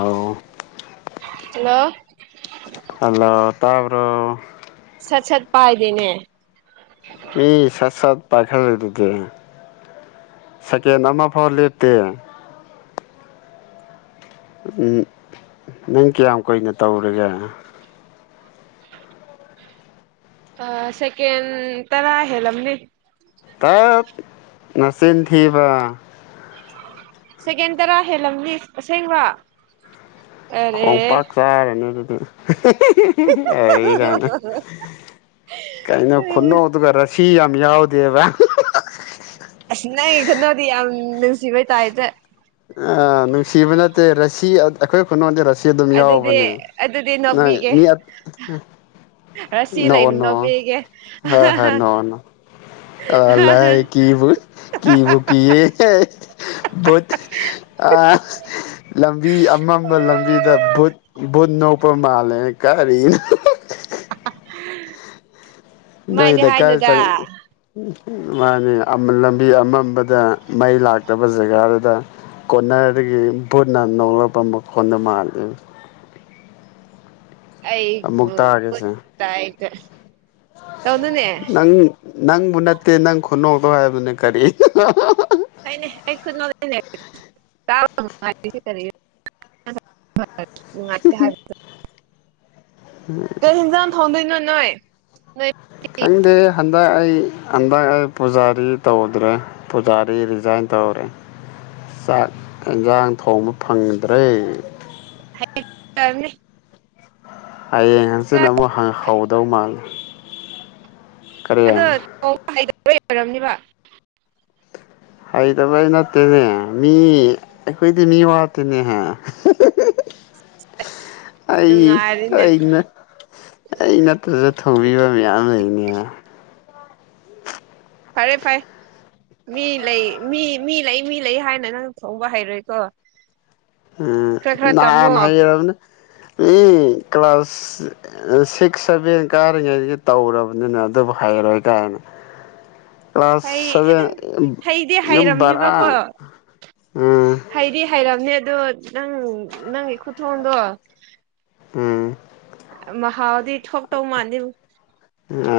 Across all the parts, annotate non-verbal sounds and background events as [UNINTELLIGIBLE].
ꯑꯑꯣ hello hello ꯇ ꯕꯔꯣ꯫ [UNINTELLIGIBLE] ꯁꯠ ꯁꯠ ꯄꯥꯏꯗꯅꯦ ꯃꯤ ꯁꯥꯠ ꯁꯥꯠ ꯄꯥꯏꯈꯠꯂꯗꯨꯗꯤ ꯁꯦꯀꯦꯟ ꯑꯃ ꯐꯥꯎ ꯂꯦꯞꯇꯦ ꯎ ꯅꯪ ꯀꯌꯥꯝ ꯀꯨꯏꯅ ꯇꯧꯔꯒꯦ ꯑ ꯁꯦꯀꯦꯟ ꯇꯔꯥ ꯍꯦꯜꯂꯝꯅꯤ ꯇꯥꯛ ꯅꯆꯤꯟꯊꯕ ꯁꯦꯀꯦꯟ ꯇꯔꯥ ꯍꯦꯜꯂꯝꯅꯤ ꯑꯁꯦꯡꯕ ꯑꯔꯦ ꯈꯣꯡꯄꯥꯛ ꯆꯥꯔꯅꯤ ꯑꯗꯨꯗꯤ ꯍ [UNINTELLIGIBLE] ꯍ ꯀꯥꯏꯅ ꯀꯥꯏꯅ ꯈꯨꯨꯅ ꯍꯗꯨꯒꯔ ꯁꯤ ꯌꯥꯝꯃꯤ ꯌꯥꯎ ꯗꯦꯕ ꯑꯁ ꯅ ꯈꯅꯣꯗꯤ ꯌꯥꯝ ꯅꯨꯡꯁꯤꯕꯣꯏ ꯇꯥꯏꯇꯦ ꯑ ꯅꯨꯡꯁꯤꯕ ꯅꯠꯇꯦ ꯔꯁꯤ ꯑꯩꯈꯣꯏ ꯈꯨꯅꯃꯛꯗꯤꯁꯤ ꯁꯤ ꯑꯗꯨꯝ ꯑꯗꯨꯗꯤ ꯌꯥꯎꯕꯅꯦ ꯑꯗꯨꯗꯤ ꯅꯣꯏ ꯅꯣꯛꯄꯤꯒꯦ ꯃꯤ ꯔꯁꯤ ꯅ ꯂꯩꯅ ꯅꯣꯛꯄꯤꯒꯦ ꯍ ꯍ ꯅ ꯑ ꯂꯕꯨꯕꯨ ꯀ ꯠ ꯂꯝꯕꯤ ꯑꯃꯝꯕ ꯂꯝꯕꯤꯗ ꯕꯨꯠ ꯕꯨꯠ ꯅꯣꯛ ꯄ ꯃꯥꯂꯦꯅꯦ ꯀꯔꯅ [UNINTELLIGIBLE] ꯅ ꯁꯨꯃꯥꯏꯅ ꯂꯩ ꯀꯥꯏ ꯍꯥꯏꯅꯨꯗ ꯆꯪ ꯃꯥꯅꯤ ꯂꯝꯕꯤ ꯑꯃꯝꯕꯗ ꯃꯩ ꯂꯥꯛꯇꯕ ꯖꯒꯥꯗꯨꯗ ꯀꯣꯟꯅꯔꯗꯒꯤ ꯚꯕꯨꯠꯅ ꯅꯣꯂꯛꯄ ꯃꯈꯣꯟꯗ ꯃꯥꯜꯂꯤ ꯑꯩ ꯑꯃꯨꯛ ꯇꯥꯒꯦꯁꯦ ꯇꯥꯏꯇ ꯇꯧꯗꯨꯅꯦ ꯅꯪ ꯅꯪꯕꯨ ꯅꯠꯇꯦ ꯅꯪ ꯈꯨꯅꯣꯛꯗꯧ ꯍꯥꯏꯕꯅꯤ ꯀꯔꯤ [UNINTELLIGIBLE] ꯅꯨꯡꯉꯥꯏꯇꯦ ꯍꯥꯏꯕ ꯀ ꯌꯦꯟꯖꯥꯡ ꯊꯣꯡꯗꯣꯏꯅꯣ ꯅꯣꯏ ꯅꯣꯏ ꯀꯩꯗ ꯍꯥꯏ ꯍꯟꯗꯛ ꯑꯩ ꯍꯟꯗꯛ ꯑꯩ ꯄꯨꯖꯥꯔꯤ ꯇꯧꯗ꯭ꯔꯦ ꯄꯨꯖꯥꯔꯤ ꯔꯤꯖꯥꯏꯟ ꯇꯧꯔꯦ ꯆꯥꯛ ꯌꯦꯟꯁꯥꯡ ꯊꯣꯡꯕ ꯐꯪꯗ꯭ꯔꯦ ꯍꯥꯏ ꯍꯌꯦꯡ ꯍꯪꯆꯤꯠ ꯑꯃꯨꯛ ꯍꯍꯧꯗꯧ ꯃꯥꯜꯂꯦ ꯀꯔꯤ ꯑꯗ ꯂꯣꯏ ꯑꯣꯏꯔꯕꯝꯅꯤꯕ ꯑꯩꯗꯕ ꯅꯠꯇꯦꯅꯦ ꯃꯤ ꯑꯩꯈꯣꯏꯗꯤ ꯃꯤ ꯋꯥꯇꯅꯦꯍꯦ [UNINTELLIGIBLE] ꯑꯩ ꯅꯨꯡꯉꯥꯏꯔꯤꯅꯦ ꯑꯩ ꯅꯠꯇ꯭ꯔꯗ ꯊꯣꯡꯕꯤꯕ ꯃꯌꯥꯝ ꯂꯩꯅꯦ ꯐꯔꯦ ꯐꯔꯦ ꯃꯤ ꯂꯩ ꯃꯤ ꯃꯤ ꯂꯩ ꯃꯤ ꯂꯩ ꯍꯥꯏꯅ ꯅꯪ ꯐꯣꯡꯕ ꯍꯩꯔꯣꯏꯀꯣ ꯑ ꯈꯔ ꯈꯔ ꯇꯝꯃꯣ ꯅꯍꯔ ꯑꯦ ꯀ꯭ꯂꯥꯁ ꯁꯤꯛꯁ ꯁꯚꯦꯟ ꯀꯥꯔꯤꯉꯩꯗꯒꯤ ꯇꯧꯔꯕꯅꯤꯅ ꯑꯗꯨꯕꯨ ꯍꯩꯔꯣꯏ ꯀꯥꯏꯅ ꯀ꯭ꯂꯥꯁ ꯍꯩ ꯁꯚꯦꯟ ꯍꯩꯗꯤ ꯌꯨꯝ ꯍꯩꯔꯝꯅꯦꯕꯀꯣ ꯕꯔꯥ ꯎꯝ ꯍꯩꯗꯤ ꯍꯩꯔꯝꯅꯦ ꯑꯗꯨꯗꯣ ꯅꯪ ꯅꯪ ꯈꯨꯊꯗꯣ ꯎꯝ ꯃꯍꯥꯗꯤ ꯄꯤ ꯍ ꯇꯧ ꯃꯥꯟꯅꯤ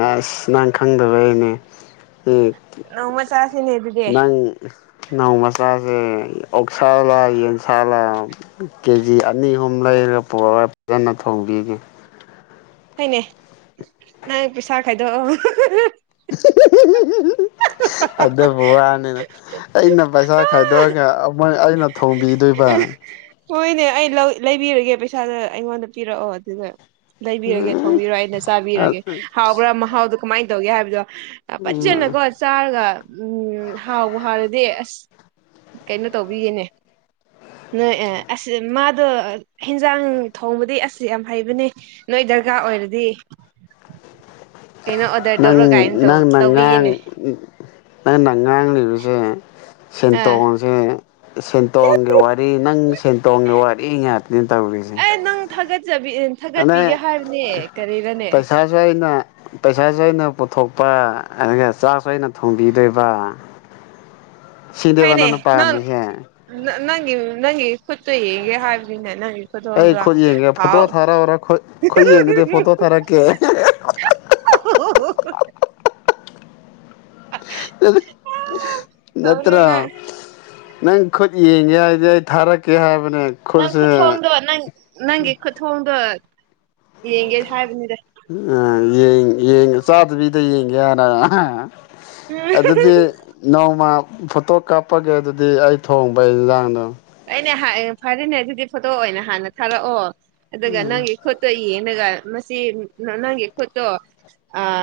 ꯑꯁ ꯅꯪ ꯈꯪꯗꯕ ꯑꯩꯅꯦ ꯎꯝ ꯅꯣꯡꯃ ꯆꯥꯁꯤꯅꯦ ꯑꯗꯨꯗꯤ ꯅꯪ ꯅꯧ ꯃꯆꯥꯁꯦ ꯑꯣꯛ ꯁꯥꯥꯜꯂ ꯌꯦꯟꯁꯥꯂ ꯀꯦꯖꯤ ꯑꯅꯤ ꯑꯍꯨꯝ ꯂꯩꯔꯒ ꯄꯨꯔꯒ ꯐꯖꯅ ꯊꯣꯡꯕꯤꯒꯦ ꯍꯩꯅꯦ ꯅꯪ ꯄꯩꯁꯥ ꯈꯥꯏꯗꯣꯛꯑꯣ [UNINTELLIGIBLE] ꯑꯗꯨꯕꯨ ꯋꯥꯅꯤꯅ ꯑꯩꯅ ꯄꯩꯁꯥ ꯈꯥꯏꯗꯣꯛꯑꯒꯣꯏ ꯑꯩꯅ ꯊꯣꯡꯕꯤꯗꯣꯏꯕ ꯍꯣꯏꯅꯦ ꯑꯩ ꯂꯧ ꯂꯩꯕꯤꯔꯒꯦ ꯄꯩꯁꯥꯗ ꯑꯩꯉꯣꯟꯗ ꯄꯤꯔꯛꯑꯣ ꯑꯗꯨꯗ ꯂꯩꯕꯤꯔꯒꯦ ꯊꯣꯡꯕꯤꯔꯣ ꯑꯩꯅ ꯆꯥꯕꯤꯔꯒꯦ ꯍꯥꯎꯕ꯭ꯔꯥ ꯃꯍꯥꯎꯗꯣ ꯀꯃꯥꯏꯅ ꯇꯧꯒꯦ ꯍꯥꯏꯕꯗꯣ ꯄꯖꯅ ꯀꯣ ꯆꯥꯔꯒ ꯎꯝ ꯍꯥꯎꯕ ꯍꯥꯎꯔꯗꯤ ꯑꯁ ꯀꯩꯅꯣ ꯇꯧꯕꯤꯌꯦꯅꯦ ꯅꯣꯏ ꯑꯦ ꯑꯁꯤꯁ ꯃꯥꯗꯣ ꯍꯦꯟꯖꯥꯡ ꯊꯣꯡꯕꯗꯤ ꯑꯁꯤꯁ ꯌꯥꯝ ꯍꯩꯕꯅꯦ ꯅꯣꯏ ꯗꯔꯀꯥꯔ ꯑꯣꯏꯔꯗꯤ ꯀꯩꯅꯣ ꯑꯣꯗꯔ ꯅꯪ ꯇꯧꯔꯣ ꯀꯥꯏꯅ ꯇꯧ ꯅꯪꯅ ꯉꯥꯡ ꯇꯧꯕꯤꯒꯦꯅꯦ ꯅꯪꯅꯉꯥꯡ ꯂꯩꯕꯁꯦ ꯑꯥ ꯁꯦꯟꯇꯣꯡꯁꯦ ꯁꯦꯟꯇꯣꯡꯒꯤ ꯋꯥꯔꯤ ꯅꯪ ꯁꯦꯟꯇꯣꯡꯒꯤ ꯋꯥꯔꯤ ꯉꯥꯛꯇꯅꯦ ꯇꯧꯔꯤꯁꯦ ꯑꯦ ꯅꯪ ꯊꯥꯒꯠꯆꯕꯤ ꯊꯥꯒꯠꯄꯤꯒꯦ ꯑꯗꯩ ꯍꯥꯏꯕꯅꯦ ꯀꯔꯤꯗꯅꯦ ꯄꯩꯁꯥꯁꯨ ꯑꯩꯅ ꯄꯩꯁꯥꯁꯨ ꯑꯩꯅ ꯄꯨꯊꯣꯛꯄ ꯑꯗꯨꯒ ꯆꯥꯖꯁꯨ ꯑꯩꯅ ꯊꯣꯡꯕꯤꯗꯣꯏꯕ ꯁꯤꯗꯦ ꯍꯣꯏꯅꯦ ꯋꯥꯅꯅ ꯅꯪ ꯄꯥꯝꯃꯤ ꯍꯦ ꯅꯪ ꯅꯪꯒꯤ ꯀꯠꯇꯣ ꯍꯦꯒ ꯍꯥꯥꯕꯤꯅ ꯅꯪ ꯑꯩ ꯈꯨꯠ ꯌꯦꯡꯒꯦ ꯐꯣꯇꯣ ꯊꯥꯔꯎꯔ ꯈꯨꯠ ꯌꯦꯡꯈꯤꯗꯤ ꯐꯣꯇꯣ ꯊꯥꯔꯛꯀꯦ ꯇꯧꯅꯨ ꯅꯠꯇ꯭ꯔ ꯅꯪ ꯅꯪ ꯈꯨꯠ ꯌꯦꯡꯒꯦ ꯍꯥꯏꯗꯤꯦ ꯑꯩ ꯊꯥꯔꯛꯀꯦ ꯍꯥꯏꯕ ꯅꯪ ꯈꯨꯊ ꯍꯣꯡꯗꯣ ꯅꯪ ꯅꯪꯒꯤ ꯈꯨꯠꯇ ꯍꯣꯡꯗꯣ ꯌꯦꯦ ꯍꯥꯏꯕꯅꯤꯗ ꯎ ꯌꯦꯡ ꯌꯦꯡ ꯆꯥꯗꯕꯤꯗ ꯌꯦꯡꯒꯦ ꯍꯅ ꯎꯝ ꯑꯗꯨꯗꯤ ꯅꯣꯡꯃ ꯐꯣꯇꯣ ꯀꯥꯞꯄꯒꯦ ꯑꯗꯨꯗꯤ ꯑꯩ ꯊꯣꯡꯕꯩ ꯏꯟꯖꯥꯡꯗꯣ ꯑꯅꯦ ꯐꯔꯅꯦ ꯑꯗꯨꯗꯤ ꯐꯣꯇꯣ ꯑꯣꯏꯅ ꯍꯥꯟꯅ ꯊꯥꯔꯛꯑꯣ ꯑꯗꯨꯗꯒ ꯅꯪꯦ ꯀꯠꯇꯌꯦꯦ ꯑꯩꯅꯒ ꯃꯁꯤ ꯅꯪꯒꯤ ꯈꯨꯣꯠꯇꯣ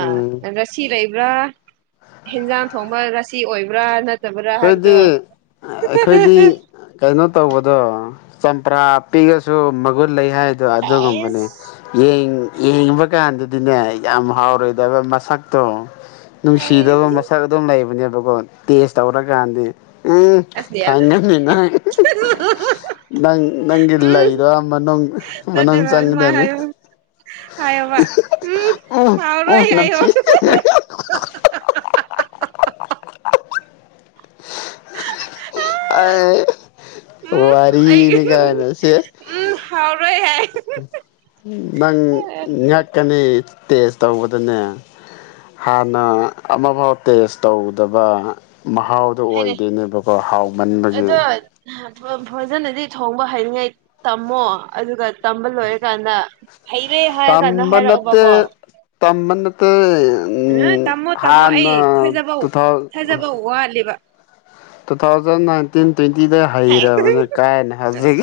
ꯎꯝ ꯅ꯭ꯔꯁꯤ ꯂꯩ ꯕ꯭ꯔ ꯍꯦꯟꯖꯥꯡ ꯊꯣꯡꯕ ꯉꯁꯤ ꯑꯣꯏꯕ꯭ꯔꯥ ꯆꯕ꯭ꯔ ꯑꯩꯈꯣꯏꯗꯤ ꯍꯥꯏꯕꯗ ꯑꯩꯈꯣꯏꯗꯤ ꯀꯩꯅꯣ ꯇꯧꯕꯗꯣ ꯆꯝꯄ꯭ꯔꯥ ꯄꯤꯒꯁꯨ ꯃꯒꯨꯟ ꯂꯩ ꯍꯥꯏꯗꯣ ꯑꯗꯨꯒꯨꯝꯕꯅꯦ ꯌꯦꯟ ꯌꯦꯡꯕ ꯀꯥꯟꯗꯗꯤꯅꯦ ꯌꯥꯝ ꯍꯥꯎꯔꯣꯏꯗꯕ ꯃꯁꯛꯇꯣ ꯅꯨꯡꯁꯤꯗꯕ ꯃꯁꯛ ꯑꯗꯨꯝ ꯂꯩꯕꯅꯦꯕ ꯇꯦꯁ ꯇꯧꯔꯀꯥꯟꯗꯤ ꯎꯝ ꯑꯁꯅꯦ ꯈꯪꯉꯅꯤ ꯅꯪ ꯅꯪ ꯅꯪꯒꯤ ꯎꯝ ꯂꯩꯗꯣ ꯃꯅꯨꯡ ꯅꯠꯇꯦ ꯃꯅꯨꯡ ꯃꯥ ꯃꯥ ꯆꯪꯒꯗꯅꯤ ꯍꯥꯏꯌꯣ ꯍꯥꯏꯌꯣ ꯃꯥꯚ ꯎꯝ ꯎꯝ ꯍꯥꯎꯔꯣꯏ ꯍꯥꯏꯌꯣ ꯅꯝꯊꯤ ꯑ ꯎꯝ ꯑꯩ ꯋꯥꯔꯤꯅꯦ ꯀꯥꯏꯅꯁꯦ ꯎꯝ ꯍꯥꯎꯔꯣꯏ ꯍꯥꯏ ꯅ ꯉꯍꯥꯛꯀꯅꯤ ꯇꯦꯁ ꯇꯧꯕꯗꯅꯦ ꯍꯥꯟꯅ ꯑꯃꯐꯥꯎ ꯇꯦꯁ ꯇꯧꯗꯕ ꯃꯍꯥꯎꯗꯣ ꯍꯥꯏꯅꯦ ꯑꯣꯏꯗꯣꯏꯅꯦꯕꯀꯣ ꯍꯥꯎꯃꯟꯕꯒꯤ ꯑꯗꯣ ꯐꯖꯅꯗꯤ ꯊꯣꯡꯕ ꯍꯩꯅꯤꯡꯉꯥꯏ ꯇꯝꯃꯣ ꯑꯗꯨꯒ ꯇꯝꯕ ꯂꯣꯏꯔꯀꯥꯟꯗ ꯍꯩꯔꯦ ꯍꯥꯏꯔ ꯀꯥꯟꯗ ꯍꯥꯏꯔꯛꯑꯣꯕꯀꯣ ꯇꯃꯠꯇ ꯑ ꯇꯝꯃꯣ ꯇꯥꯝꯃꯣ ꯑꯩ ꯊꯖꯕꯧ ꯇꯨ ꯊꯥꯎ ꯊꯥꯖꯕꯧ ꯋꯥꯠꯂꯦꯕ ꯇꯨ ꯊꯥꯎꯖꯟ ꯏꯟꯇꯤꯟ ꯇ꯭ꯋꯦꯟꯇꯤꯗ ꯍꯩꯔꯕꯅꯤ ꯀꯥꯏꯅ ꯍꯧꯖꯤꯛ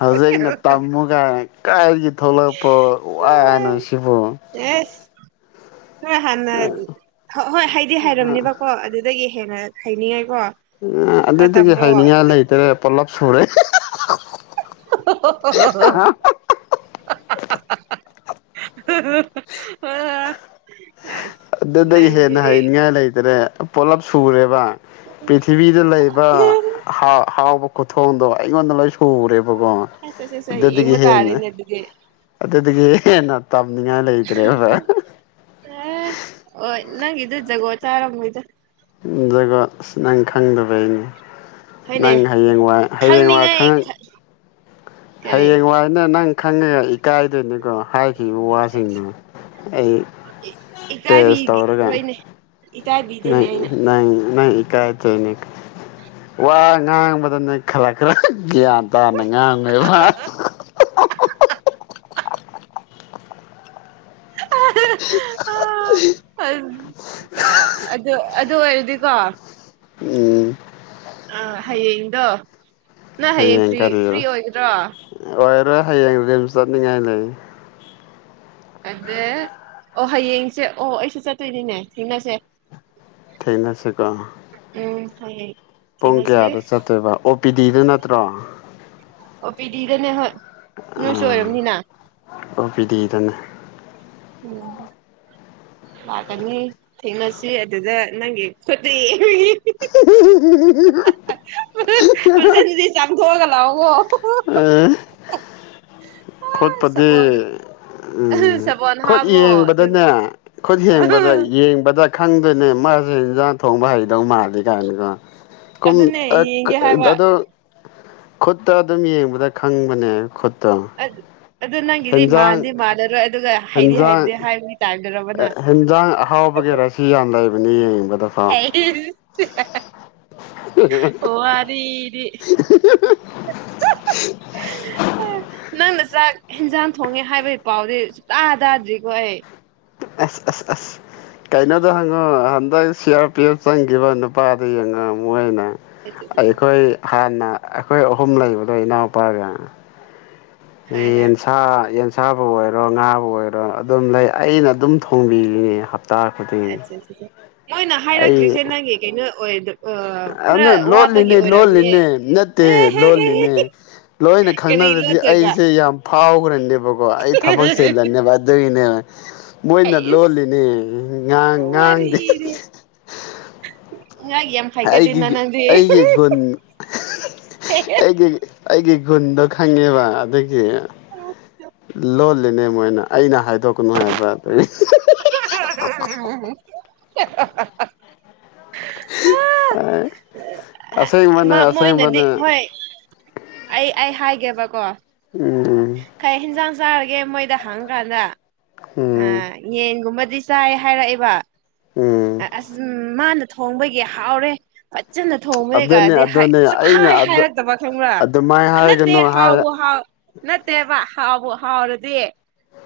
ꯍꯧꯖꯤꯛꯅ ꯇꯝꯃꯨ ꯀꯥꯏꯅ ꯀꯥꯏ ꯊꯂꯛꯄ ꯑꯅ ꯁꯤꯕꯨ ꯍꯣꯏ ꯍꯥꯟꯅ ꯍꯣꯏ ꯍꯥꯏꯗꯤ ꯍꯥꯏꯔꯝꯅꯦꯕꯀꯣ ꯑꯗꯨꯗꯒꯤ ꯍꯅ ꯊꯥꯏꯅꯤ ꯎ ꯑꯗꯨꯗꯒꯤ ꯍꯥꯏꯅꯤꯡꯉꯥꯏ ꯂꯩꯇ꯭ꯔꯦ ꯄꯨꯂꯞ ꯁꯨꯔꯦ ꯑꯣ ꯑ ꯑꯗꯨꯗꯒꯤ ꯍꯦꯟꯅ ꯍꯩꯅꯤꯡꯉꯥꯏ ꯂꯩꯇ꯭ꯔꯦ ꯄꯨꯂꯞ ꯁꯨꯔꯦꯕ ꯄ꯭ꯔꯤꯊꯤꯕꯤꯗ ꯂꯩꯕ ꯍꯥꯎꯕ ꯀꯊꯣ ꯍꯣ ꯑꯩꯩꯅꯣꯟ ꯁꯨꯔꯣꯔꯦ ꯍꯁꯁ ꯌꯦ ꯄ ꯇ ꯑꯔꯅꯤ ꯑꯗꯨꯗꯤ ꯑꯗꯨꯗꯒꯤ ꯅ ꯇꯕꯅꯤꯌꯥ ꯂꯩꯇꯔꯦ ꯐ ꯑꯣ ꯅꯪ ꯏꯗ ꯖꯒꯣꯆꯥꯔꯣꯏꯗ ꯖꯒꯣꯏ ꯑꯁ ꯅꯪ ꯈꯪꯗꯕ ꯑꯩꯅꯦ ꯍꯣꯏꯅꯦ ꯅꯪ ꯍꯌꯦꯡ ꯋꯥꯏ ꯍꯌꯦꯡ ꯋꯥꯏ ꯈꯪꯅꯤꯡꯉꯥꯏ ꯈꯪꯉ ꯈ- ꯍꯌꯦ ꯀꯔꯤ ꯌꯦꯡ ꯋꯥ ꯏꯅꯦ ꯅꯪ ꯈꯪꯉꯦ ꯏꯀꯥꯏꯗꯣꯏꯅꯤꯀꯣ ꯍꯥꯏꯈꯤꯕ ꯋꯥꯁꯤꯡꯗꯨꯣ ꯑꯩ ꯏ- ꯇꯦꯖ ꯇꯧꯔꯒ ꯏꯀꯥꯏꯕꯤꯔꯣꯏꯅꯦ ꯏꯀꯥꯏꯕꯤꯗꯦꯅꯦ ꯑꯩꯅ ꯅ ꯀꯥꯏ ꯇꯣꯏꯅꯦ ꯋꯥ ꯉꯥꯡꯕꯗ ꯅꯣꯏ ꯈꯜꯂꯛ ꯈꯔ ꯒ꯭ꯌꯥꯟ ꯇꯥꯅ ꯉꯥꯡꯅꯣꯏꯕꯥꯛ ꯑꯗꯨ ꯑꯗꯨ ꯑꯣꯏꯔꯗꯤꯀꯣ [UNINTELLIGIBLE] ꯎꯝ ꯑ ꯍꯥꯏꯌꯦꯡ ꯗꯣ ꯅꯪ ꯍꯌꯦꯡ ꯀ꯭ꯔꯤ ꯀ꯭ꯔꯤ ꯑꯣꯏꯒꯗ꯭ꯔꯣ ꯍꯦ ꯍꯌꯦꯡ ꯔꯤꯝꯁ ꯆꯠꯅꯤꯡꯉꯥꯏ ꯂꯩ ꯑꯗ ꯑꯣ ꯍꯌꯦꯡꯁꯦ ꯑꯣ ꯑꯩꯁꯨ ꯆꯠꯇꯣꯏꯅꯤꯅꯦ ꯊꯦꯡꯅꯁꯦ ꯊꯦꯡꯅꯁꯦꯀꯣ ꯑꯣ ꯐ [INAUDIBLE] ꯊꯦꯡꯅꯁꯤ ꯆꯠꯇꯣꯏꯕ ꯑꯣ ꯄꯤ ꯗꯤꯗ ꯅꯠꯇ꯭ꯔꯣ ꯑꯣ ꯄꯤꯗꯤꯗꯅꯦ ꯍꯣꯏ ꯅꯣꯏꯁꯨ ꯑꯣꯏꯔꯝꯅꯤꯅ ꯑꯣꯄꯤꯘꯤ ꯘꯅꯦ ꯎꯝ ꯂꯥꯛꯀꯅꯤ ꯊꯦꯡꯅꯁꯤ ꯑꯗꯨꯗ ꯅꯪꯒꯤ ꯈꯨꯗꯤ ꯄꯁꯗꯤ ꯆꯝꯊꯣꯒ ꯂꯑꯣꯣ ꯈꯣꯠꯄꯗꯤ ꯁꯥꯕꯣꯟ ꯎꯝ ꯁꯥꯕꯣꯟ ꯈꯨꯠ ꯍꯥꯝꯃꯣ ꯑꯗꯨꯒ ꯌꯦꯡꯕꯗꯅꯦ ꯈꯨꯠ ꯌꯦꯡꯕꯗ ꯌꯦꯡꯕꯗ ꯈꯪꯗꯣꯏꯅꯦ ꯗ ꯊꯣꯡꯕ ꯍꯩꯗꯧ ꯃꯥꯜꯂꯤꯦ ꯀꯥꯏꯅꯀꯣ ꯨꯝ ꯑꯗꯨꯅꯦ ꯌꯦꯡꯒꯦ ꯍꯥꯏꯕ ꯑꯗꯣ ꯈꯨꯠꯇ ꯑꯗꯨꯝ ꯌꯦꯡꯕꯗ ꯈꯪꯕꯅꯦ ꯈꯨ ꯑꯗꯨ ꯑꯗꯨ ꯅꯪꯒꯤꯗꯤ ꯃꯥꯟꯗꯤ ꯃꯥꯜꯂꯔꯣꯏ ꯑꯗꯨꯒ ꯍꯥꯏꯗꯤ ꯍꯥꯏꯕꯗꯤ ꯍꯥꯏꯕ ꯇꯥꯏ ꯍꯤꯟꯖ ꯍꯥꯥꯎ ꯒꯦꯔ ꯁꯤ ꯑꯗ ꯑꯅꯤ ꯑꯣ ꯑꯔꯤ ꯗꯤ ꯅꯪꯅ ꯆꯥꯛ ꯏꯟꯖꯥꯡ ꯊꯣꯡꯉꯦ ꯍꯥꯏꯕꯒꯤ ꯄꯥꯎꯗꯤ ꯁꯇꯥꯥ ꯇꯥꯗ꯭ꯔꯤꯀꯣ ꯑꯩ ꯑꯁ ꯑꯁ ꯑꯁ ꯀꯩꯅꯣꯗꯣ ꯍꯪꯉꯣ ꯍꯟꯗꯛ ꯁꯤ ꯑꯥꯔ ꯄꯤ ꯑꯐ ꯆꯪꯈꯤꯕ ꯅꯨꯄꯥꯗ ꯌꯦꯡꯉꯣ ꯃꯣꯏꯅ ꯑꯩꯈꯣꯏ ꯍꯥꯟꯅ ꯑꯩꯈꯣꯏ ꯑꯍꯨꯝ ꯂꯩꯕꯗꯣ ꯏꯅꯥꯎꯄꯥꯒ ꯍꯣꯏ ꯍꯣꯏ ꯑꯦꯟꯁꯥ ꯌꯦꯟ ꯏꯁꯥꯕꯨ ꯑꯣꯏꯔꯣ ꯉꯥꯕꯨ ꯑꯣꯏꯔꯣ ꯑꯗꯨꯝ ꯂꯩ ꯑꯩꯅ ꯑꯗꯨꯝ ꯊꯣꯡꯕꯤꯔꯤꯅꯤ ꯇꯈꯗꯤ ꯅꯣꯏꯅ ꯍꯥꯏꯔꯛꯇ꯭ꯔꯤꯁꯦ ꯅꯪꯒꯤ ꯀꯩꯅꯣ ꯑꯣꯏꯗ ꯈꯔ ꯑꯗꯨꯅ ꯋꯥꯠꯄꯒꯤ ꯂꯣꯜꯂꯤꯅꯦ ꯑꯣꯏꯔꯝꯅꯤꯌꯦ ꯂꯣꯜꯂꯤꯅꯦ ꯅꯠꯇꯦ ꯂꯣꯜꯂꯤꯅꯦ ꯂꯣꯏꯅ ꯀꯔꯤ ꯈꯪꯅꯔꯗꯤ ꯂꯣꯠꯇꯣꯏꯕ ꯑꯩꯁꯦ ꯌꯥꯝ ꯐꯥꯎꯈ꯭ꯔꯅꯦꯕꯀꯣ ꯑꯩ ꯊꯕꯛ ꯆꯤꯜꯂꯅꯦꯕ ꯑꯗꯨꯒꯤꯅꯦ ꯃꯣꯏꯅ ꯍꯩꯁ ꯂꯣꯜꯂꯤꯅꯦ ꯉꯥꯡ ꯉꯥꯡꯗꯦ ꯏ ꯌꯦ ꯌꯥꯝ ꯐꯒ ꯂꯩ ꯅ ꯑꯩꯒꯤ ꯅꯪꯔꯤ ꯑꯩꯒꯤ ꯒꯨꯟ ꯑꯩꯒꯤ ꯑꯩꯒꯤ ꯒꯨꯟꯗꯣ ꯈꯪꯉꯦꯕ ꯑꯗꯒꯤ ꯂꯣꯜꯂꯤꯅꯦ ꯃꯣꯏꯅ ꯑꯩꯅ ꯍꯥꯏꯗꯣꯛꯀꯅꯨ ꯍꯥꯏꯕ ꯑꯗꯒꯤ [INAUDIBLE] ꯑꯦ ꯑꯁꯦꯡ ꯃꯅꯦ ꯃꯥ ꯑꯁꯦꯡ ꯃꯣꯏꯅꯗꯤ ꯃꯅꯦ ꯀꯦꯕ ꯀꯣ ꯎꯝ ꯖꯥꯔꯒꯦ ꯃꯣꯏꯗ ꯍꯥꯡꯒꯥꯥꯟꯗ ꯑ ꯎꯝ ꯌꯦꯟꯒꯨꯝꯕ ꯑꯗꯨꯗꯤ ꯆꯥꯏ ꯍꯥꯏꯔꯛꯑꯦꯕ ꯎꯝ ꯑꯁ ꯃꯥꯅ ꯊꯣꯡꯕꯒꯤ ꯍꯥꯎꯔꯦ ꯏꯆꯟꯅ ꯑꯗꯨꯅꯦ ꯊꯣꯡꯕꯅꯦꯒꯗꯤ ꯑꯗꯨꯅꯦ ꯑꯩꯅ ꯆꯞꯈꯥꯏ ꯑꯗꯨ ꯍꯥꯏꯔꯛꯇꯕ ꯈꯪꯕ꯭ꯔꯥ ꯑꯗꯨꯃꯥꯏꯅ ꯅꯠꯇꯦ ꯍꯥꯏꯒꯅꯨ ꯍꯥꯏ ꯍꯥꯎꯋ ꯍꯥꯎ ꯅꯠꯇꯦꯕ ꯍꯥꯎꯕ ꯍꯥꯎꯔꯗꯤ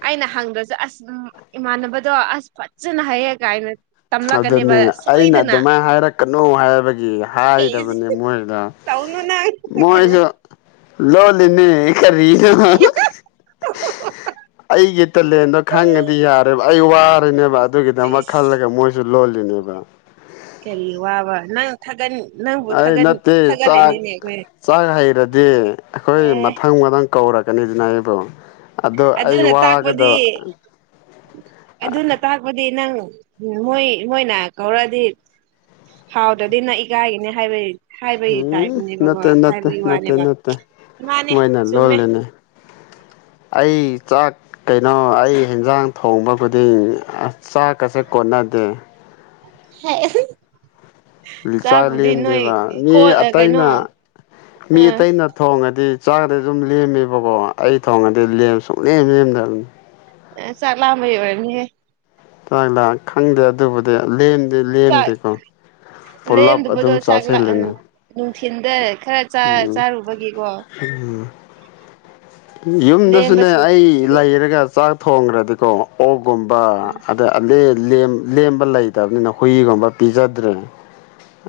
ꯑꯩꯅ ꯍꯪꯗ꯭ꯔꯁꯨ ꯑꯁ ꯏꯃꯥꯟꯅꯕꯗꯣ ꯑꯁ ꯐꯖꯅ ꯍꯥꯏꯩꯌꯦ ꯀꯥꯏꯅ ꯇꯝꯂꯛꯀꯅꯦꯕ ꯑꯗꯨꯅꯤ ꯑꯩꯅ ꯁꯣꯏꯗꯅ ꯑꯗꯨꯃꯥꯏꯅ ꯍꯥꯏꯔꯛꯀꯅꯨ ꯍꯥꯏꯕꯒꯤ ꯍꯦꯁ ꯍꯥꯏꯗꯕꯅꯤ ꯃꯣꯏꯗ ꯇꯧꯅꯨ ꯅꯪ ꯃꯣꯏꯁꯨ ꯂꯣꯜꯂꯤꯅꯤ ꯈꯔꯤꯅ ꯑꯩꯒꯤ ꯇꯂꯦꯟꯗꯣ ꯈꯪꯉꯗꯤ ꯌꯥꯔꯦꯕ ꯑꯩ ꯋꯥꯔꯅꯦꯕ ꯑꯗꯨꯒꯤꯗꯃꯛ ꯏꯁ ꯈꯜꯂꯒ ꯃꯣꯏꯁꯨ ꯂꯣ ꯂꯤꯅꯦꯕ ꯀꯔꯤ ꯋꯥ ꯋꯥ ꯅ ꯊꯒꯟ ꯑꯩ ꯅꯠꯇꯦ ꯆꯥꯛ ꯆꯥꯛ ꯍꯩꯔꯗꯤ ꯑꯩꯈꯣꯏ ꯑꯦ ꯃꯊꯪ ꯃꯊꯪ ꯀꯧꯔꯛꯀꯦ ꯀꯩꯅꯗꯅꯔꯤꯕ ꯑꯗꯨꯅ ꯇꯥꯛꯄꯗꯤ ꯑꯗꯨꯅ ꯇꯥꯛꯄꯗꯤ ꯅꯪ ꯎꯝ ꯃꯣꯏ ꯃꯣꯏꯅ ꯀꯧꯔꯛꯑꯗꯤ ꯍꯥꯎꯗ꯭ꯔꯗꯤ ꯅ ꯏꯀꯥꯏꯒꯅꯤ ꯍꯥꯏꯕꯩ ꯍꯥꯏꯕꯒꯤ ꯎꯝ ꯇꯥꯏꯞꯅꯦꯕꯀꯣ ꯅꯠꯇꯦ ꯅꯠꯇꯦ ꯍꯥꯏꯕꯒꯤ ꯅꯠꯇꯦ ꯋꯥꯅꯦꯕ ꯅꯠꯇꯦ ꯃꯥꯅꯦ ꯃꯣꯏꯅ ꯆꯨꯝꯃꯦ ꯂꯣꯜꯜꯂꯤꯅꯦ ꯑꯩ ꯆꯥꯛ ꯀꯩꯅꯣ ꯑꯩ ꯍꯟꯖꯥꯡ ꯊꯣꯡꯕ ꯈꯨꯗꯤꯡ ꯑ ꯆꯥꯛꯀꯁꯦ ꯀꯣꯟꯅꯗꯦ ꯍ ꯆꯥꯛ ꯂꯦꯝꯗꯦꯕ ꯃꯤ ꯀꯩꯅꯣ ꯑꯇꯩꯅ ꯃꯤ ꯑꯥ ꯑꯇꯩꯅ ꯊꯣꯡꯉꯗꯤ ꯆꯥꯒꯗꯤ ꯑꯗꯨꯨꯝ ꯂꯦꯝꯃꯦꯕꯀꯣ ꯑꯩ ꯊꯣꯡꯒꯗꯤ ꯂꯦꯝ ꯁꯨꯡ ꯂꯦꯝ ꯂꯦꯝꯗꯕꯅꯤ ꯆꯂꯝꯍꯤ ꯑꯣꯏꯅꯤꯌꯦ ꯆꯥꯛꯂ ꯈꯪꯗꯦ ꯑꯗꯨꯕꯨꯗꯤ ꯂꯦꯟ ꯆꯥꯛ ꯂꯩꯔꯦꯝꯗꯕꯗꯣ ꯑꯗꯨꯝ ꯆꯥꯛ ꯆꯥꯁꯤꯜꯂꯤꯅꯦ ꯅꯨꯡꯊꯤꯜꯗ ꯈꯔ ꯆꯥꯔꯨꯕꯒꯤꯀꯣ ꯌꯨꯝꯗꯁꯨꯅꯦ ꯂꯦꯝꯕꯁꯤꯡꯅ ꯑꯩ ꯂꯩꯔꯒ ꯆꯥꯛ ꯊꯣꯡꯈ꯭ꯔꯗꯤꯀꯣ ꯑꯣ ꯀꯣꯝꯕ ꯑꯗꯦ ꯂꯦꯝꯕ ꯂꯩꯇꯕꯅꯤꯅ ꯍꯨꯏꯒꯨꯝꯕ ꯄꯤꯖꯗ꯭ꯔꯦ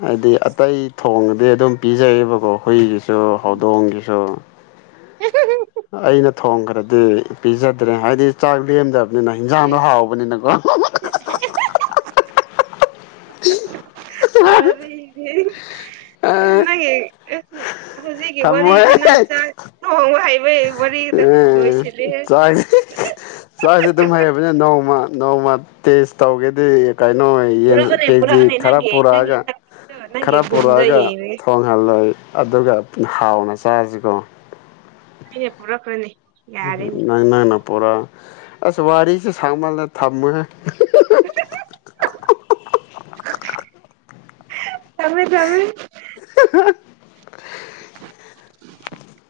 ꯍꯥꯏꯗꯤ ꯑꯇꯩ ꯊꯣꯡꯗꯤ ꯑꯗꯨꯝ ꯄꯤꯖꯩꯌꯦꯕꯀꯣ ꯍꯨꯏꯒꯤꯁꯨ ꯍꯧꯗꯣꯡꯒꯤꯁꯨ [INAUDIBLE] ꯑꯩꯅ ꯊꯣꯡꯈ꯭ꯔꯗꯤ ꯄꯤꯖꯗ꯭ꯔꯦ ꯍꯥꯏꯕꯗꯤ ꯆꯥꯛ ꯂꯦꯝꯗꯕ ꯑꯗꯨꯅ ꯍꯤꯟꯖꯥꯡꯗꯣ ꯍꯥꯎꯕꯅꯤꯅꯀꯣ [INAUDIBLE] ꯑꯣꯔ ꯅꯦ ꯑꯐ ꯍꯧꯖꯤꯛꯀꯤ ꯊꯝꯃꯣꯏꯍꯦ ꯋꯥꯔꯤꯁꯦ ꯅꯪ ꯆꯥꯛ ꯊꯣꯡ ꯍꯥꯏ ꯎꯝ ꯆꯥꯛꯁꯦ ꯆꯥꯛꯁꯦ ꯑꯗꯨꯝ ꯍꯩꯕꯅꯤꯅ ꯅꯣꯡ ꯅꯣꯡꯃ ꯅꯣꯡꯃ ꯇꯦꯁ ꯇꯧꯒꯦꯗꯤ ꯀꯩꯅꯣꯟ ꯄꯨꯔꯛꯑꯅꯦ ꯀꯦꯖꯤ ꯄꯨꯔꯛꯑꯅꯦ ꯈꯔ ꯅꯪꯒꯤ ꯅꯪꯒꯤ ꯄꯨꯔꯛꯑꯒ ꯅꯪꯒꯤ ꯈꯔ ꯒꯨꯟꯗꯣ ꯄꯨꯔꯛꯑꯒ ꯌꯦꯡꯉꯒꯦ ꯊꯣꯡꯍꯜꯂꯣꯏ ꯑꯗꯨꯒ ꯍꯥꯎꯅ ꯆꯥꯁꯤꯀꯣ ꯑꯅꯦ ꯄꯨꯔꯛꯅꯤ ꯅ ꯅ ꯄꯨꯔꯥ ꯑꯁ ꯋꯥꯔꯤꯁꯦ ꯁꯥꯡꯃꯜꯂꯦ ꯊꯝꯃꯃꯦ [INAUDIBLE] ꯇꯃꯦ ꯇꯃꯦ